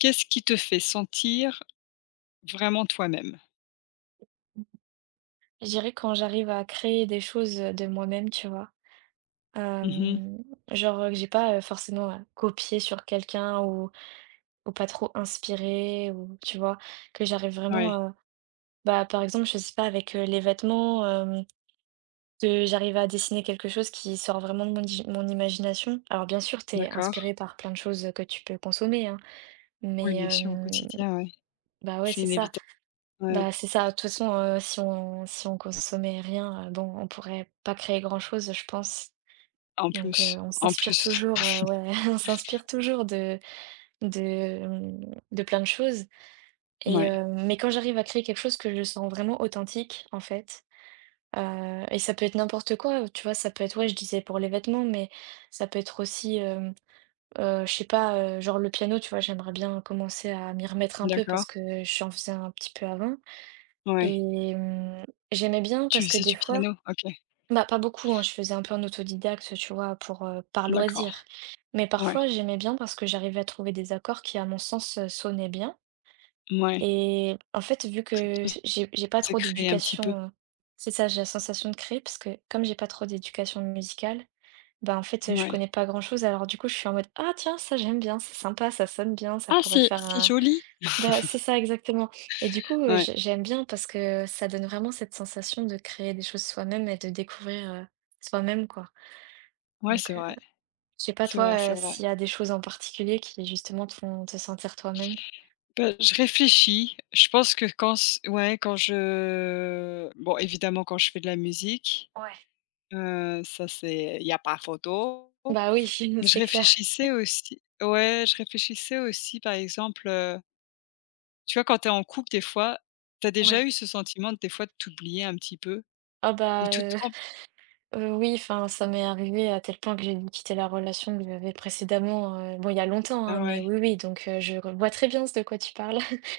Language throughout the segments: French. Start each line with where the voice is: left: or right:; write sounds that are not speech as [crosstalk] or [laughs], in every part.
left: Qu'est-ce qui te fait sentir vraiment toi-même?
right: Je dirais quand j'arrive à créer des choses, de moi-même, tu vois?
left: Mmh.
right: Hem, genre, que j'ai pas, forcément à copier sur quelqu'un ou pas trop inspiré, ou tu vois? Que j'arrive
left: Ouais,
right: vraiment, bah, par exemple, je sais pas avec, les vêtements, que j'arrive à dessiner quelque chose qui sort vraiment de mon imagination. Alors bien sûr, t'es
left: d'accord.
right: inspiré par plein de choses, que tu peux consommer, hein,
left: Oui,
right: mais
left: bien sûr, au quotidien, ouais.
right: bah, ouais,
left: C'est
right: c'est ça.
left: inévitable, ouais.
right: Bah, c'est ça. De toute façon, si on consommait rien, bon, on pourrait pas créer grand chose, je pense.
left: En
right: Donc,
left: plus,
right: on
left: en
right: s'inspire
left: plus.
right: toujours,
left: [laughs]
right: ouais, [laughs] on s'inspire toujours de, hem, de plein de choses
left: Ouais,
right: mais quand j'arrive à créer quelque chose que je sens vraiment authentique, en fait, et ça peut être n'importe quoi, tu vois? Ça peut être, ouais, je disais pour les vêtements, mais ça peut être aussi, je sais pas, genre le piano, tu vois? J'aimerais bien commencer à m'y remettre un peu
left: d'accord,
right: parce que je j'en faisais un petit peu avant
left: ouais.
right: et j'aimais bien parce
left: Tu
right: que
left: faisais
right: des
left: du
right: fois,
left: piano? OK,
right: bah, pas beaucoup, hein, je faisais un peu en autodidacte, tu vois, pour, par loisir.
left: d'accord,
right: Mais
left: ouais,
right: parfois, j'aimais bien parce que j'arrivais à trouver des accords qui, à mon sens, sonnaient bien
left: mouais.
right: et en fait, vu
left: Que
right: que
left: tout
right: j'ai pas
left: s'est
right: trop
left: créé un petit peu,
right: d'éducation, c'est ça, j'ai la sensation de créer parce que comme j'ai pas trop d'éducation musicale, bah, en fait, je
left: ouais.
right: connais pas grand chose. Alors du coup, je suis en mode: «Ah tiens, ça j'aime bien, c'est sympa, ça sonne bien, ça
left: Ah,
right: pourrait
left: c'est
right: faire un».
left: joli!
right: Bah, c'est ça exactement, et du coup,
left: Ouais,
right: j'aime bien parce que ça donne vraiment cette sensation de créer des choses soi-même et de découvrir, soi-même, quoi.
left: ouais, c'est
right: Donc,
left: vrai,
right: je sais pas
left: c'est vrai,
right: toi,
left: c'est vrai.
right: s'il y a des choses en particulier qui justement te font te sentir toi-même?
left: Bah, je réfléchis, je pense que quand je évidemment, quand je fais de la musique.
right: Ouais.
left: Ça, c'est il y a pas photo.
right: Bah oui, [laughs]
left: Mais je
right: c'est clair.
left: réfléchissais aussi ouais, je réfléchissais aussi par exemple, tu vois, quand tu es en couple des fois, tu as déjà
right: Ouais.
left: eu ce sentiment des fois de t'oublier un petit peu?
right: Ah
left: Ou
right: bah,
left: tu te
right: heu,
left: rends
right: heu, oui, enfin, ça m'est arrivé à tel point que j'ai dû quitter la relation que j'avais précédemment, bon, il y a longtemps, hein,
left: Ah
right: mais
left: ouais.
right: oui, oui, donc, je vois très bien de quoi tu parles. [laughs]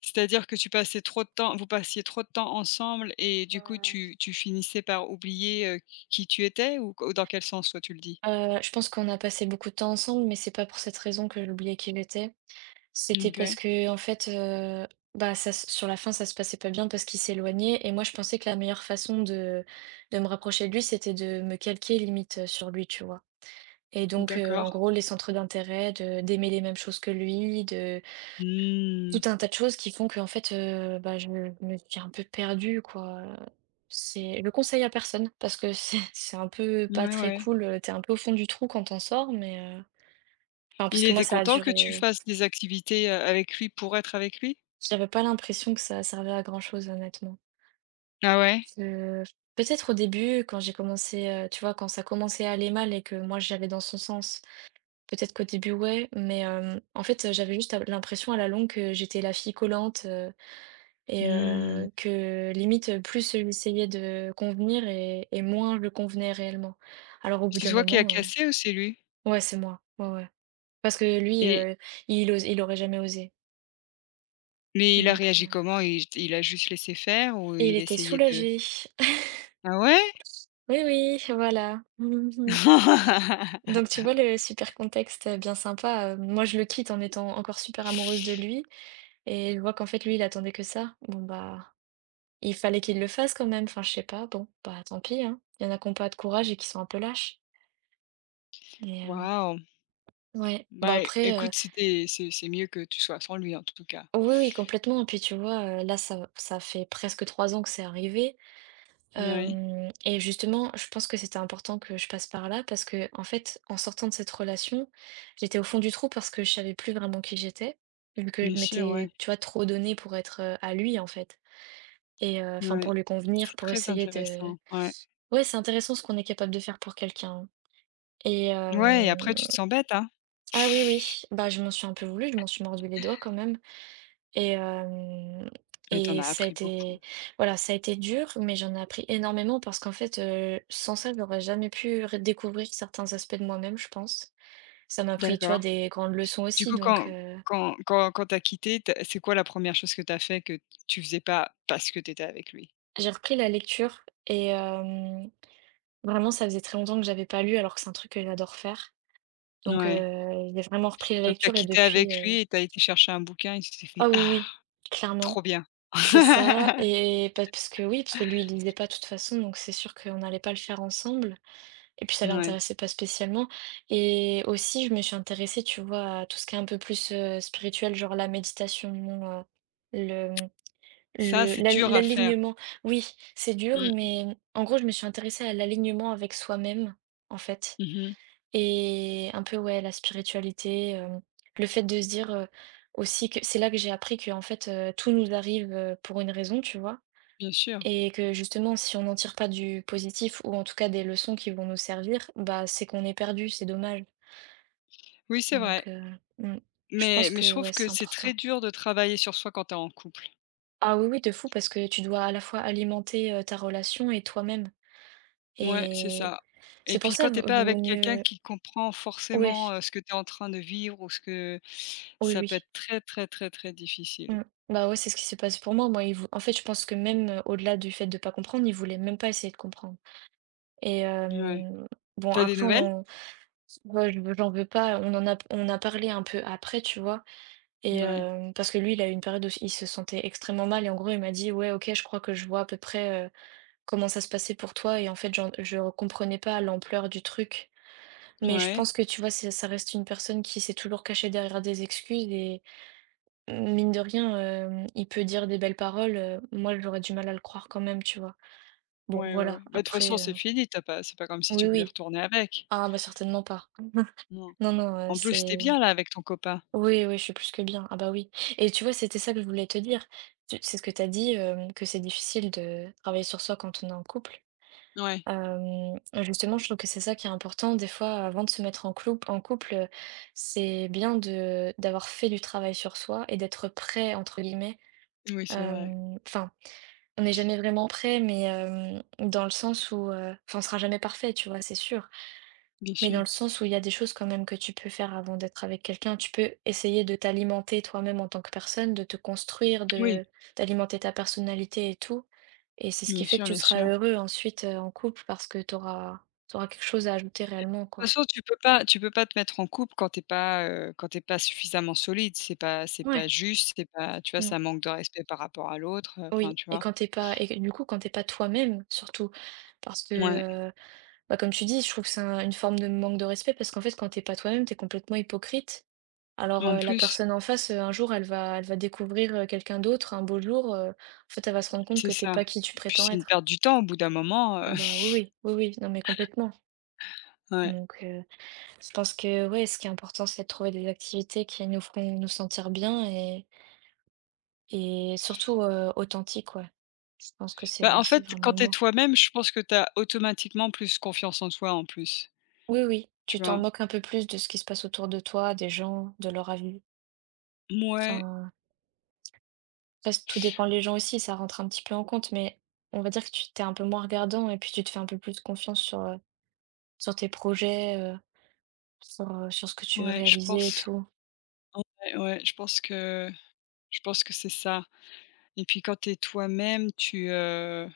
left: C'est-à-dire que tu passais trop de temps vous passiez trop de temps ensemble et du coup
right: Mmh.
left: tu finissais par oublier, qui tu étais, ou co dans quel sens toi tu le dis?
right: Je pense qu'on a passé beaucoup de temps ensemble, mais c'est pas pour cette raison que j'oubliais qui j'étais. C'était parce
left: OK,
right: que, en fait, bah, ça se sur la fin, ça se passait pas bien parce qu'il s'éloignait et moi, je pensais que la meilleure façon de me rapprocher de lui, c'était de me calquer limite, sur lui, tu vois? Et donc, en
left: d'accord.
right: gros, les centres d'intérêt, de d'aimer les mêmes choses que lui, de
left: Mmh.
right: tout un tas de choses qui font que, en fait, bah, je me suis un peu perdue, quoi. C'est le conseil à personne parce que c'est [laughs] c'est un peu pas
left: Ouais,
right: très
left: ouais.
right: cool, tu un peu au fond du trou quand t'en sors, mais enfin, parce
left: Il
right: que moi,
left: était
right: ça a
left: content que tu
right: duré.
left: fasses des activités, avec lui, pour être avec lui?
right: J'avais pas l'impression que ça servait à grand chose, honnêtement.
left: Ah ouais?
right: Heu, Peut-être au début, quand j'ai commencé, tu vois, quand ça commençait à aller mal et que moi j'allais dans son sens, peut-être qu'au début, ouais, mais en fait, j'avais juste l'impression à la longue que j'étais la fille collante, et
left: Mmh.
right: que limite, plus j'essayais de convenir et moins je convenais réellement. Alors au bout
left: C'est
right: d'un
left: toi qui a
right: moment,
left: cassé ou c'est lui?
right: ouais, c'est moi, ouais, ouais. Parce que lui,
left: Et
right: il aurait jamais osé.
left: mais il a
right: Donc,
left: réagi comment? Il a juste laissé faire ou
right: et il
left: il
right: était
left: essayait de.
right: soulagé. [laughs]
left: Ah ouais?
right: Oui, oui, voilà. [laughs] Donc
left: [laughs]
right: tu vois le super contexte, bien sympa, moi, je le quitte en étant encore super amoureuse de lui et je vois qu'en fait lui il attendait que ça. Bon bah, il fallait qu'il le fasse quand même, enfin je sais pas, bon, bah tant pis, hein. Il y en a qui ont pas de courage et qui sont un peu lâches. Mais,
left: Waouh!
right: ouais, bah
left: Bah,
right: après,
left: écoute, c'est mieux que tu sois sans lui, en tout cas.
right: oui, oui, complètement. Et puis tu vois, là, ça fait presque 3 ans que c'est arrivé.
left: Ouais,
right: Hem Et justement, je pense que c'était important que je passe par là parce que en fait, en sortant de cette relation, j'étais au fond du trou parce que je savais plus vraiment qui j'étais, vu que je
left: bien sûr, ouais,
right: m'étais, tu vois, trop donnée pour être, à lui, en fait, et enfin, pour
left: ouais,
right: lui convenir,
left: c'est
right: pour
left: très
right: essayer de.
left: intéressant, ouais.
right: Ouais, c'est intéressant ce qu'on est capable de faire pour quelqu'un, et
left: Ouais, et après
right: hem
left: tu te sens bête, hein?
right: ah oui,
left: [laughs]
right: oui, bah, je m'en suis un peu voulu, je m'en suis mordu les doigts quand même. Et hem
left: Mais t'en
right: et
left: as
right: ça a
left: appris beaucoup.
right: été, voilà, ça a été dur, mais j'en ai appris énormément parce qu'en fait, sans ça, j'aurais jamais pu ré découvrir certains aspects de moi-même, je pense. Ça m'a appris, tu vois,
left: D'accord.
right: des grandes leçons
left: Du
right: aussi,
left: coup,
right: donc,
left: quand t'as quitté, tu c'est quoi la première chose que t'as fait que tu faisais pas parce que t'étais avec lui?
right: j'ai repris la lecture et vraiment, ça faisait très longtemps que j'avais pas lu alors que c'est un truc que j'adore faire. Donc,
left: Ouais.
right: j'ai vraiment repris la
left: Donc tu as
right: lecture et
left: quitté
right: depuis,
left: avec lui et tu as été chercher un bouquin et tu t'es fait:
right: ah oui,
left: «Ah,
right: oui, clairement,
left: trop bien!»
right: c'est ça.
left: [laughs]
right: Et pa parce que, oui, parce que lui, il lisait pas de toute façon, donc c'est sûr qu'on n'allait pas le faire ensemble. Et puis ça
left: Ouais,
right: l'intéressait pas spécialement. Et aussi, je me suis intéressée, tu vois, à tout ce qui est un peu plus spirituel, genre la méditation, euh, le,
left: ça, c'est dur à faire.
right: l'alignement. Oui, c'est dur,
left: Mmh.
right: mais en gros, je me suis intéressée à l'alignement avec soi-même, en fait.
left: Mmh.
right: Et un peu, ouais, la spiritualité, le fait de se dire, aussi, que c'est là que j'ai appris que, en fait, tout nous arrive, pour une raison, tu vois.
left: Bien sûr.
right: Et que justement, si on n'en tire pas du positif ou en tout cas des leçons qui vont nous servir, bah, c'est qu'on est perdu, c'est dommage.
left: Oui, c'est vrai.
right: Donc, mmh, je
left: Mais
right: pense
left: je
right: que,
left: trouve
right: ouais,
left: que
right: c'est
left: c'est
right: important.
left: très dur de travailler sur soi quand tu es en couple.
right: Ah oui, oui, de fou, parce que tu dois à la fois alimenter, ta relation et toi-même,
left: Ouais, c'est
right: et
left: ça. Et
right: c'est pour
left: puis
right: ça,
left: quand tu es pas
right: vaut
left: avec quelqu'un
right: mieux.
left: qui comprend
right: Ouais,
left: forcément, ce que tu es en train de vivre, ou ce que
right: oui,
left: ça peut
right: oui,
left: être très, très, très, très difficile.
right: mmh. Bah, ouais, c'est ce qui s'est passé pour moi. Moi, il vou en fait, je pense que même, au-delà du fait de pas comprendre, il voulait même pas essayer de comprendre, et
left: Ouais.
right: bon
left: T'as des
right: après on
left: nouvelles?
right: en moi, je j'en veux pas, on a parlé un peu après, tu vois? Et
left: Mouais.
right: parce que lui, il a eu une période où il se sentait extrêmement mal et en gros, il m'a dit: «Ouais, OK, je crois que je vois à peu près, comment ça se passait pour toi», et en fait, j'en je ne comprenais pas l'ampleur du truc. Mais je
left: Ouais.
right: pense que, tu vois, c'est ça reste une personne qui s'est toujours cachée derrière des excuses et mine de rien, il peut dire des belles paroles, moi, j'aurais du mal à le croire quand même, tu vois? Bon,
left: Ouais, ouais, ouais.
right: voilà,
left: Bah, de toute façon,
right: après,
left: c'est fini, t'as pas c'est pas comme si tu
right: oui,
left: voulais
right: oui.
left: retourner avec.
right: Ah, bah, certainement pas.
left: Non.
right: Non, non,
left: En plus, c'était
right: c'est
left: bien là avec ton copain?
right: oui, oui, je suis plus que bien. Ah bah oui. Et tu vois, c'était ça que je voulais te dire. C'est ce que tu as dit, que c'est difficile de travailler sur soi quand on est en couple.
left: Ouais,
right: Euh, Justement, je trouve que c'est ça qui est important. Des fois, avant de se mettre en couple, c'est bien de d'avoir fait du travail sur soi et d'être prêt, entre guillemets.
left: oui, c'est vrai,
right: Enfin, on n'est jamais vraiment prêt, mais dans le sens où, enfin, on sera jamais parfait, tu vois, c'est sûr.
left: bien
right: Mais dans
left: sûr.
right: le sens où il y a des choses quand même que tu peux faire avant d'être avec quelqu'un. Tu peux essayer de t'alimenter toi-même en tant que personne, de te construire,
left: Oui,
right: de d'alimenter ta personnalité et tout. Et c'est ce qui
left: bien
right: fait que
left: sûr,
right: tu
left: bien
right: seras
left: sûr.
right: heureux ensuite, en couple, parce que tu auras quelque chose à ajouter réellement,
left: De toute
right: quoi.
left: façon, tu peux pas te mettre en couple quand t'es pas suffisamment solide. C'est pas
right: Ouais,
left: juste, c'est pas, tu vois,
right: mmh,
left: ça manque de respect par rapport à l'autre, enfin,
right: oui,
left: tu
right: et
left: vois?
right: quand t'es pas et du coup, quand t'es pas toi-même surtout, parce
left: Ouais,
right: que, heu, bah, comme tu dis, je trouve que c'est un une forme de manque de respect parce qu'en fait, quand t'es pas toi-même, t'es complètement hypocrite. Alors,
left: en
right: la
left: plus,
right: personne en face, un jour, elle va découvrir, quelqu'un d'autre, un beau jour, en fait, elle va se rendre compte
left: c'est
right: que t'es
left: ça.
right: pas qui tu
left: Et puis
right: prétends
left: c'est une
right: être.
left: perte du temps au bout d'un moment,
right: Ah bah,
left: [laughs]
right: oui, oui, oui, oui, non mais complètement.
left: Ouais.
right: Donc, je pense que, ouais, ce qui est important, c'est de trouver des activités qui nous feront nous sentir bien, et surtout, authentiques, ouais. Je pense que
left: Bah, en
right: c'est
left: fait,
right: vraiment
left: quand
right: le
left: t'es
right: mot.
left: toi-même, je pense que t'as automatiquement plus confiance en toi en plus,
right: Oui, oui,
left: tu
right: tu t'en
left: vois?
right: moques un peu plus de ce qui se passe autour de toi, des gens, de leur avis.
left: Ouais.
right: Enfin, parce que tout dépend les gens aussi, ça rentre un petit peu en compte, mais on va dire que tu t'es un peu moins regardant et puis tu te fais un peu plus confiance sur, sur tes projets, sur, sur ce que tu veux
left: ouais, je
right: réaliser et
left: pense
right: tout.
left: ouais, je pense que je pense que c'est ça. Et puis quand tu es toi-même,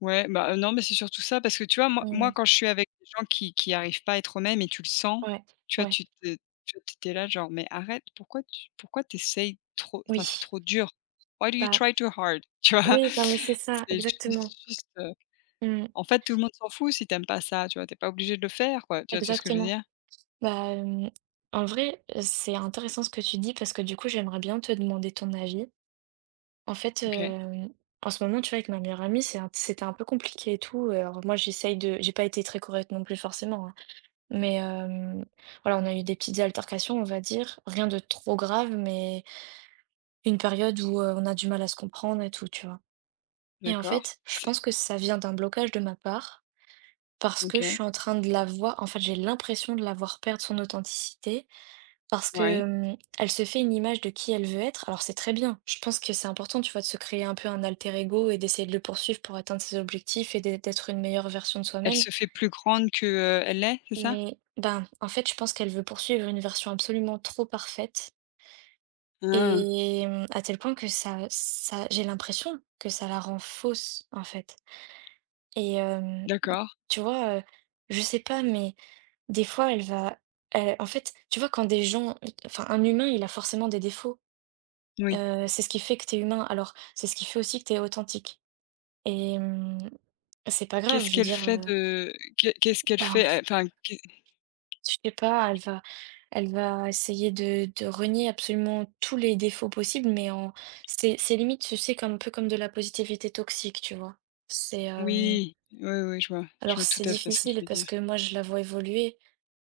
left: ouais, non, mais c'est surtout ça parce que tu vois,
right: Mmh.
left: moi, quand je suis avec des gens qui arrivent pas à être eux-mêmes, et tu le sens,
right: Ouais,
left: tu vois,
right: ouais,
left: tu là genre: «Mais arrête, pourquoi t'essayes trop? Enfin, c'est
right: oui.
left: trop dur. Why do you
right: Bah,
left: try too hard?» [laughs] Tu vois?
right: oui, non, mais c'est ça,
left: C'est
right: exactement.
left: juste,
right: Mmh,
left: en fait, tout le monde s'en fout si t'aimes pas ça, tu vois? T'es pas obligé de le faire, quoi. Tu vois ce que je veux
right: exactement.
left: dire?
right: Bah, c'est intéressant ce que tu dis parce que du coup, j'aimerais bien te demander ton avis. En fait,
left: OK,
right: en ce moment, tu vois, avec ma meilleure amie, c'était un peu compliqué et tout, alors moi, j'ai pas été très correcte non plus forcément, hein. Mais voilà, on a eu des petites altercations, on va dire. Rien de trop grave, mais une période où, on a du mal à se comprendre et tout, tu vois? Et en
left: d'accord.
right: fait, je
left: C'est
right: pense que ça vient d'un blocage de ma part, parce que je
left: OK,
right: suis en train de la voir en fait, j'ai l'impression de la voir perdre son authenticité, parce que,
left: ouais.
right: elle se fait une image de qui elle veut être. Alors c'est très bien, je pense que c'est important, tu vois, de se créer un peu un alter ego et d'essayer de le poursuivre pour atteindre ses objectifs et d'être une meilleure version de
left: Elle
right: soi-même.
left: se fait plus grande que, elle l'est, c'est ça?
right: Mais ben, en fait, je pense qu'elle veut poursuivre une version absolument trop parfaite
left: Ah.
right: et à tel point que ça, j'ai l'impression que ça la rend fausse, en fait. et hem,
left: D'accord,
right: tu vois, heu, je sais pas, mais des fois, elle en fait, tu vois, quand des gens enfin, un humain, il a forcément des défauts,
left: oui.
right: c'est ce qui fait que t'es humain. Alors, c'est ce qui fait aussi que t'es authentique et c'est pas grave,
left: Qu'est-ce
right: je veux
left: qu'elle
right: dire,
left: fait de qu'est-ce qu'elle
right: ben
left: fait, enfin, qu'est
right: je sais pas, elle va essayer de renier absolument tous les défauts possibles, mais en c'est limite, tu sais, comme un peu comme de la positivité toxique, tu vois? C'est, hem,
left: oui, oui, oui, je
right: alors
left: vois tout
right: c'est
left: à fait ce que tu
right: difficile
left: veux
right: parce
left: dire.
right: que moi je la vois évoluer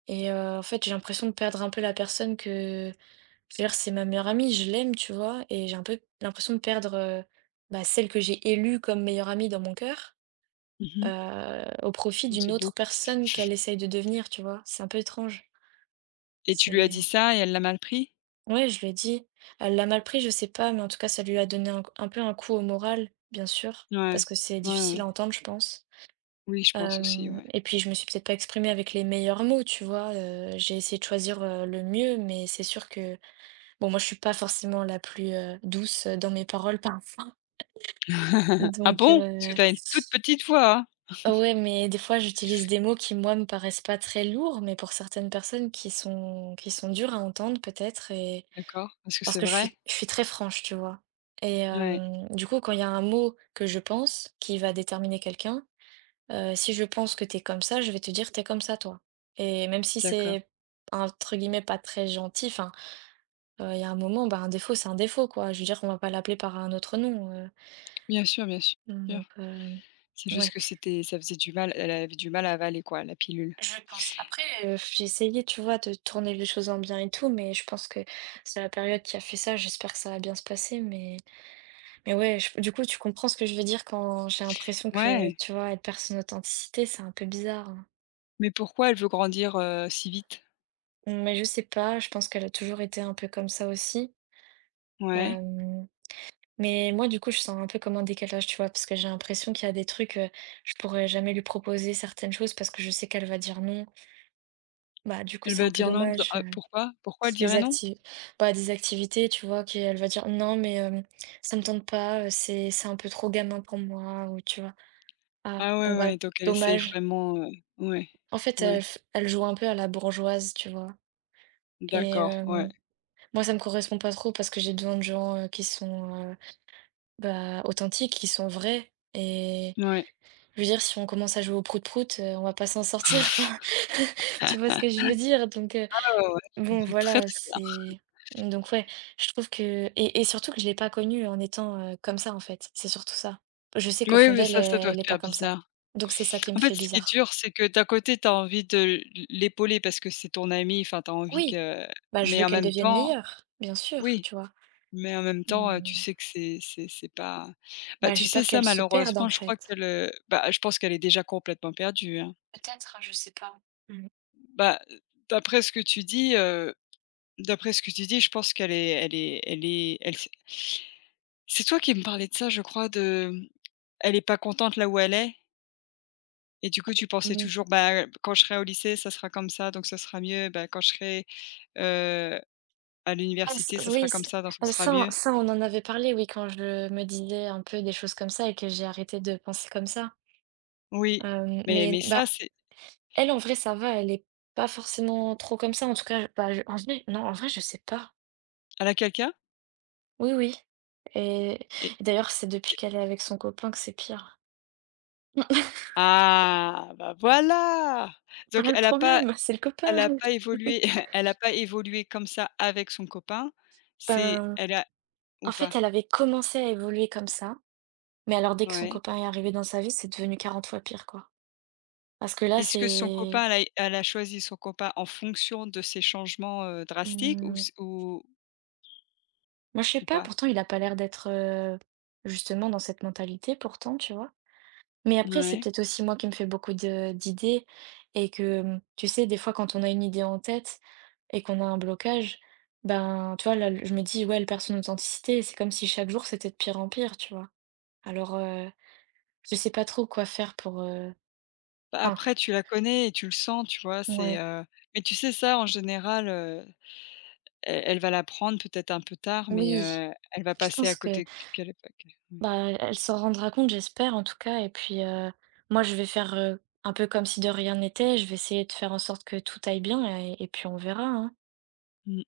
right: et en fait, j'ai l'impression de perdre un peu la personne que, je veux dire, c'est ma meilleure amie, je l'aime, tu vois? Et j'ai un peu l'impression de perdre, bah, celle que j'ai élue comme meilleure amie dans mon cœur,
left: Mmh mh.
right: au profit
left: Mmh,
right: d'une
left: c'est beau.
right: autre personne qu'elle essaye de devenir, tu vois? C'est un peu étrange,
left: Et tu lui as dit
right: c'est
left: ça et elle l'a mal pris?
right: Ouais, je lui ai dit. Elle l'a mal pris, je sais pas, mais en tout cas, ça lui a donné un peu un coup au moral, bien sûr, parce
left: Ouais,
right: que c'est
left: ouais,
right: difficile
left: ouais.
right: à entendre, je pense.
left: Oui, je pense aussi, ouais.
right: Et puis, je me suis peut-être pas exprimée avec les meilleurs mots, tu vois. J'ai essayé de choisir le mieux, mais c'est sûr que, bon, moi, je suis pas forcément la plus douce dans mes paroles parfois.
left: [laughs] Ah
right: Donc,
left: bon? Parce que
right: euh,
left: tu as une toute petite voix, hein?
right: ah ouais, mais des fois, j'utilise des mots qui, moi, me paraissent pas très lourds, mais pour certaines personnes qui sont durs à entendre, peut-être. Et.
left: D'accord. Est-ce que
right: Parce
left: c'est
right: que
left: vrai?
right: je suis très franche, tu vois? Et
left: Ouais,
right: du coup, quand il y a un mot que je pense qui va déterminer quelqu'un, si je pense que t'es comme ça, je vais te dire: t'es comme ça, toi». Et même si
left: d'accord.
right: c'est entre guillemets «pas très gentil», enfin, il y a un moment, bah, un défaut, c'est un défaut, quoi. Je veux dire, on va pas l'appeler par un autre nom,
left: Bien sûr, bien sûr.
right: donc heu,
left: C'est juste
right: ouais,
left: que c'était ça faisait du mal, elle avait du mal à avaler quoi, la pilule?
right: je pense. Après, j'ai essayé, tu vois, de tourner les choses en bien et tout, mais je pense que c'est la période qui a fait ça. J'espère que ça va bien se passer. Mais ouais, je du coup, tu comprends ce que je veux dire quand j'ai l'impression que,
left: Ouais,
right: tu vois, elle perd son authenticité, c'est un peu bizarre, hein.
left: mais pourquoi elle veut grandir, si vite?
right: Mais je sais pas, je pense qu'elle a toujours été un peu comme ça aussi.
left: Ouais.
right: Hem, mais moi, du coup, je sens un peu comme un décalage, tu vois, parce que j'ai l'impression qu'il y a des trucs, je pourrais jamais lui proposer certaines choses parce que je sais qu'elle va dire non. Bah, du coup,
left: Elle
right: c'est
left: va
right: un peu
left: dire non, b
right: dommage,
left: ah pourquoi? Pourquoi elle
right: des
left: dirait non?
right: acti bah, des activités, tu vois, qu'elle va dire: «Non, mais ça me tente pas, c'est un peu trop gamin pour moi» ou tu vois? Ah,
left: Ah
right: bon,
left: ouais,
right: bah,
left: ouais, donc elle essaye
right: dommage.
left: vraiment, ouais,
right: En fait,
left: ouais,
right: elle joue un peu à la bourgeoise, tu vois? Et
left: d'accord, ouais,
right: moi, ça me correspond pas trop parce que j'ai besoin de gens, bah, authentiques, qui sont vrais et,
left: ouais, ouais,
right: je veux dire, si on commence à jouer au prout-prout, on va pas s'en sortir, [laughs] enfin, [laughs] tu vois ce que je veux dire? Donc
left: ouais, ouais, je
right: bon,
left: comprends très,
right: voilà,
left: très bien.
right: c'est donc ouais, je trouve que, et surtout que je l'ai pas connue en étant, comme ça, en fait, c'est surtout ça. Je sais qu'au
left: Oui,
right: fond
left: mais
right: d'elle,
left: ça doit
right: elle est
left: te
right: pas
left: faire
right: comme ça.
left: bizarre.
right: Donc c'est ça qui me
left: En fait,
right: fait
left: ce qui est
right: bizarre.
left: dur, c'est que d'un côté, tu as envie de l'épauler parce que c'est ton amie, enfin, tu as envie
right: Oui,
left: que
right: bah, je
left: mais
right: veux
left: en
right: qu'elle
left: même
right: devienne
left: temps,
right: meilleure, bien sûr,
left: oui,
right: tu vois?
left: mais en même temps, tu
right: Mais
left: sais que c'est pas bah,
right: bah,
left: tu
right: j'ai
left: sais
right: peur
left: ça,
right: qu'elle se perde en
left: malheureusement, je crois
right: fait.
left: qu'elle, je pense qu'elle est déjà complètement perdue, hein.
right: Peut-être, je sais pas. Mm.
left: Bah, d'après ce que tu dis, d'après ce que tu dis, je pense qu'elle s'est c'est toi qui me parlais de ça, je crois, de, mmh, elle est pas contente là où elle est, et du coup, tu
right: Mmh.
left: pensais
right: Oui.
left: toujours: «Bah, quand je serai au lycée, ça sera comme ça, donc ça sera mieux. Bah, quand je serai, heu, à
right: Ah ç
left: l'université, ça
right: oui,
left: sera
right: ç
left: comme ça, donc ça sera mieux».
right: on en avait parlé, oui, quand je me disais un peu des choses comme ça et que j'ai arrêté de penser comme ça.
left: Oui, mais
right: Mais
left: ça,
right: bah,
left: c'est
right: elle, en vrai, ça va, elle est pas forcément trop comme ça. En tout cas, bah, je en vrai, non, en vrai, je sais pas.
left: elle a quelqu'un?
right: Oui, oui et
left: Et
right: et d'ailleurs, c'est depuis qu'elle est avec son copain que c'est pire. [laughs]
left: ah, bah, voilà! Donc
right: Voilà le
left: elle a pas
right: problème, c'est le copain.
left: Elle a pas évolué
right: [laughs]
left: [laughs] elle a pas évolué comme ça avec son copain. C'est
right: Ben,
left: Elle a, ou
right: en
left: pas?
right: fait, elle avait commencé à évoluer comme ça. Mais alors dès que son
left: Ouais.
right: copain est arrivé dans sa vie, c'est devenu 40 fois pire, quoi. Parce que là,
left: Est-ce que son
right: c'est
left: copain, elle a choisi son copain en fonction de ces changements, drastiques, ou
right: mmh,
left: c
right: Moi, je sais
left: ou
right: pas,
left: pas?
right: pourtant il a pas l'air d'être, justement dans cette mentalité pourtant, tu vois? Mais après, c'est
left: Ouais.
right: peut-être aussi moi qui me fais beaucoup de d'idées et que, mmh, tu sais, des fois, quand on a une idée en tête et qu'on a un blocage, ben, tu vois, là, je me dis: «Ouais, elle perd son authenticité», c'est comme si chaque jour, c'était de pire en pire, tu vois? Alors, je sais pas trop quoi faire pour,
left: Bah,
right: enfin,
left: après tu la connais et tu le sens, tu vois?
right: ouais,
left: Mais tu sais ça en général, elle va l'apprendre peut-être un peu tard, mais,
right: oui,
left: elle va
right: je
left: passer à
right: pense que,
left: côté, q qu'elle est ouais.
right: bah, e elle s'en rendra compte, j'espère, en tout cas. Et puis, moi, je vais faire, un peu comme si de rien n'était. Je vais essayer de faire en sorte que tout aille bien et puis on verra, hein.
left: Mmh.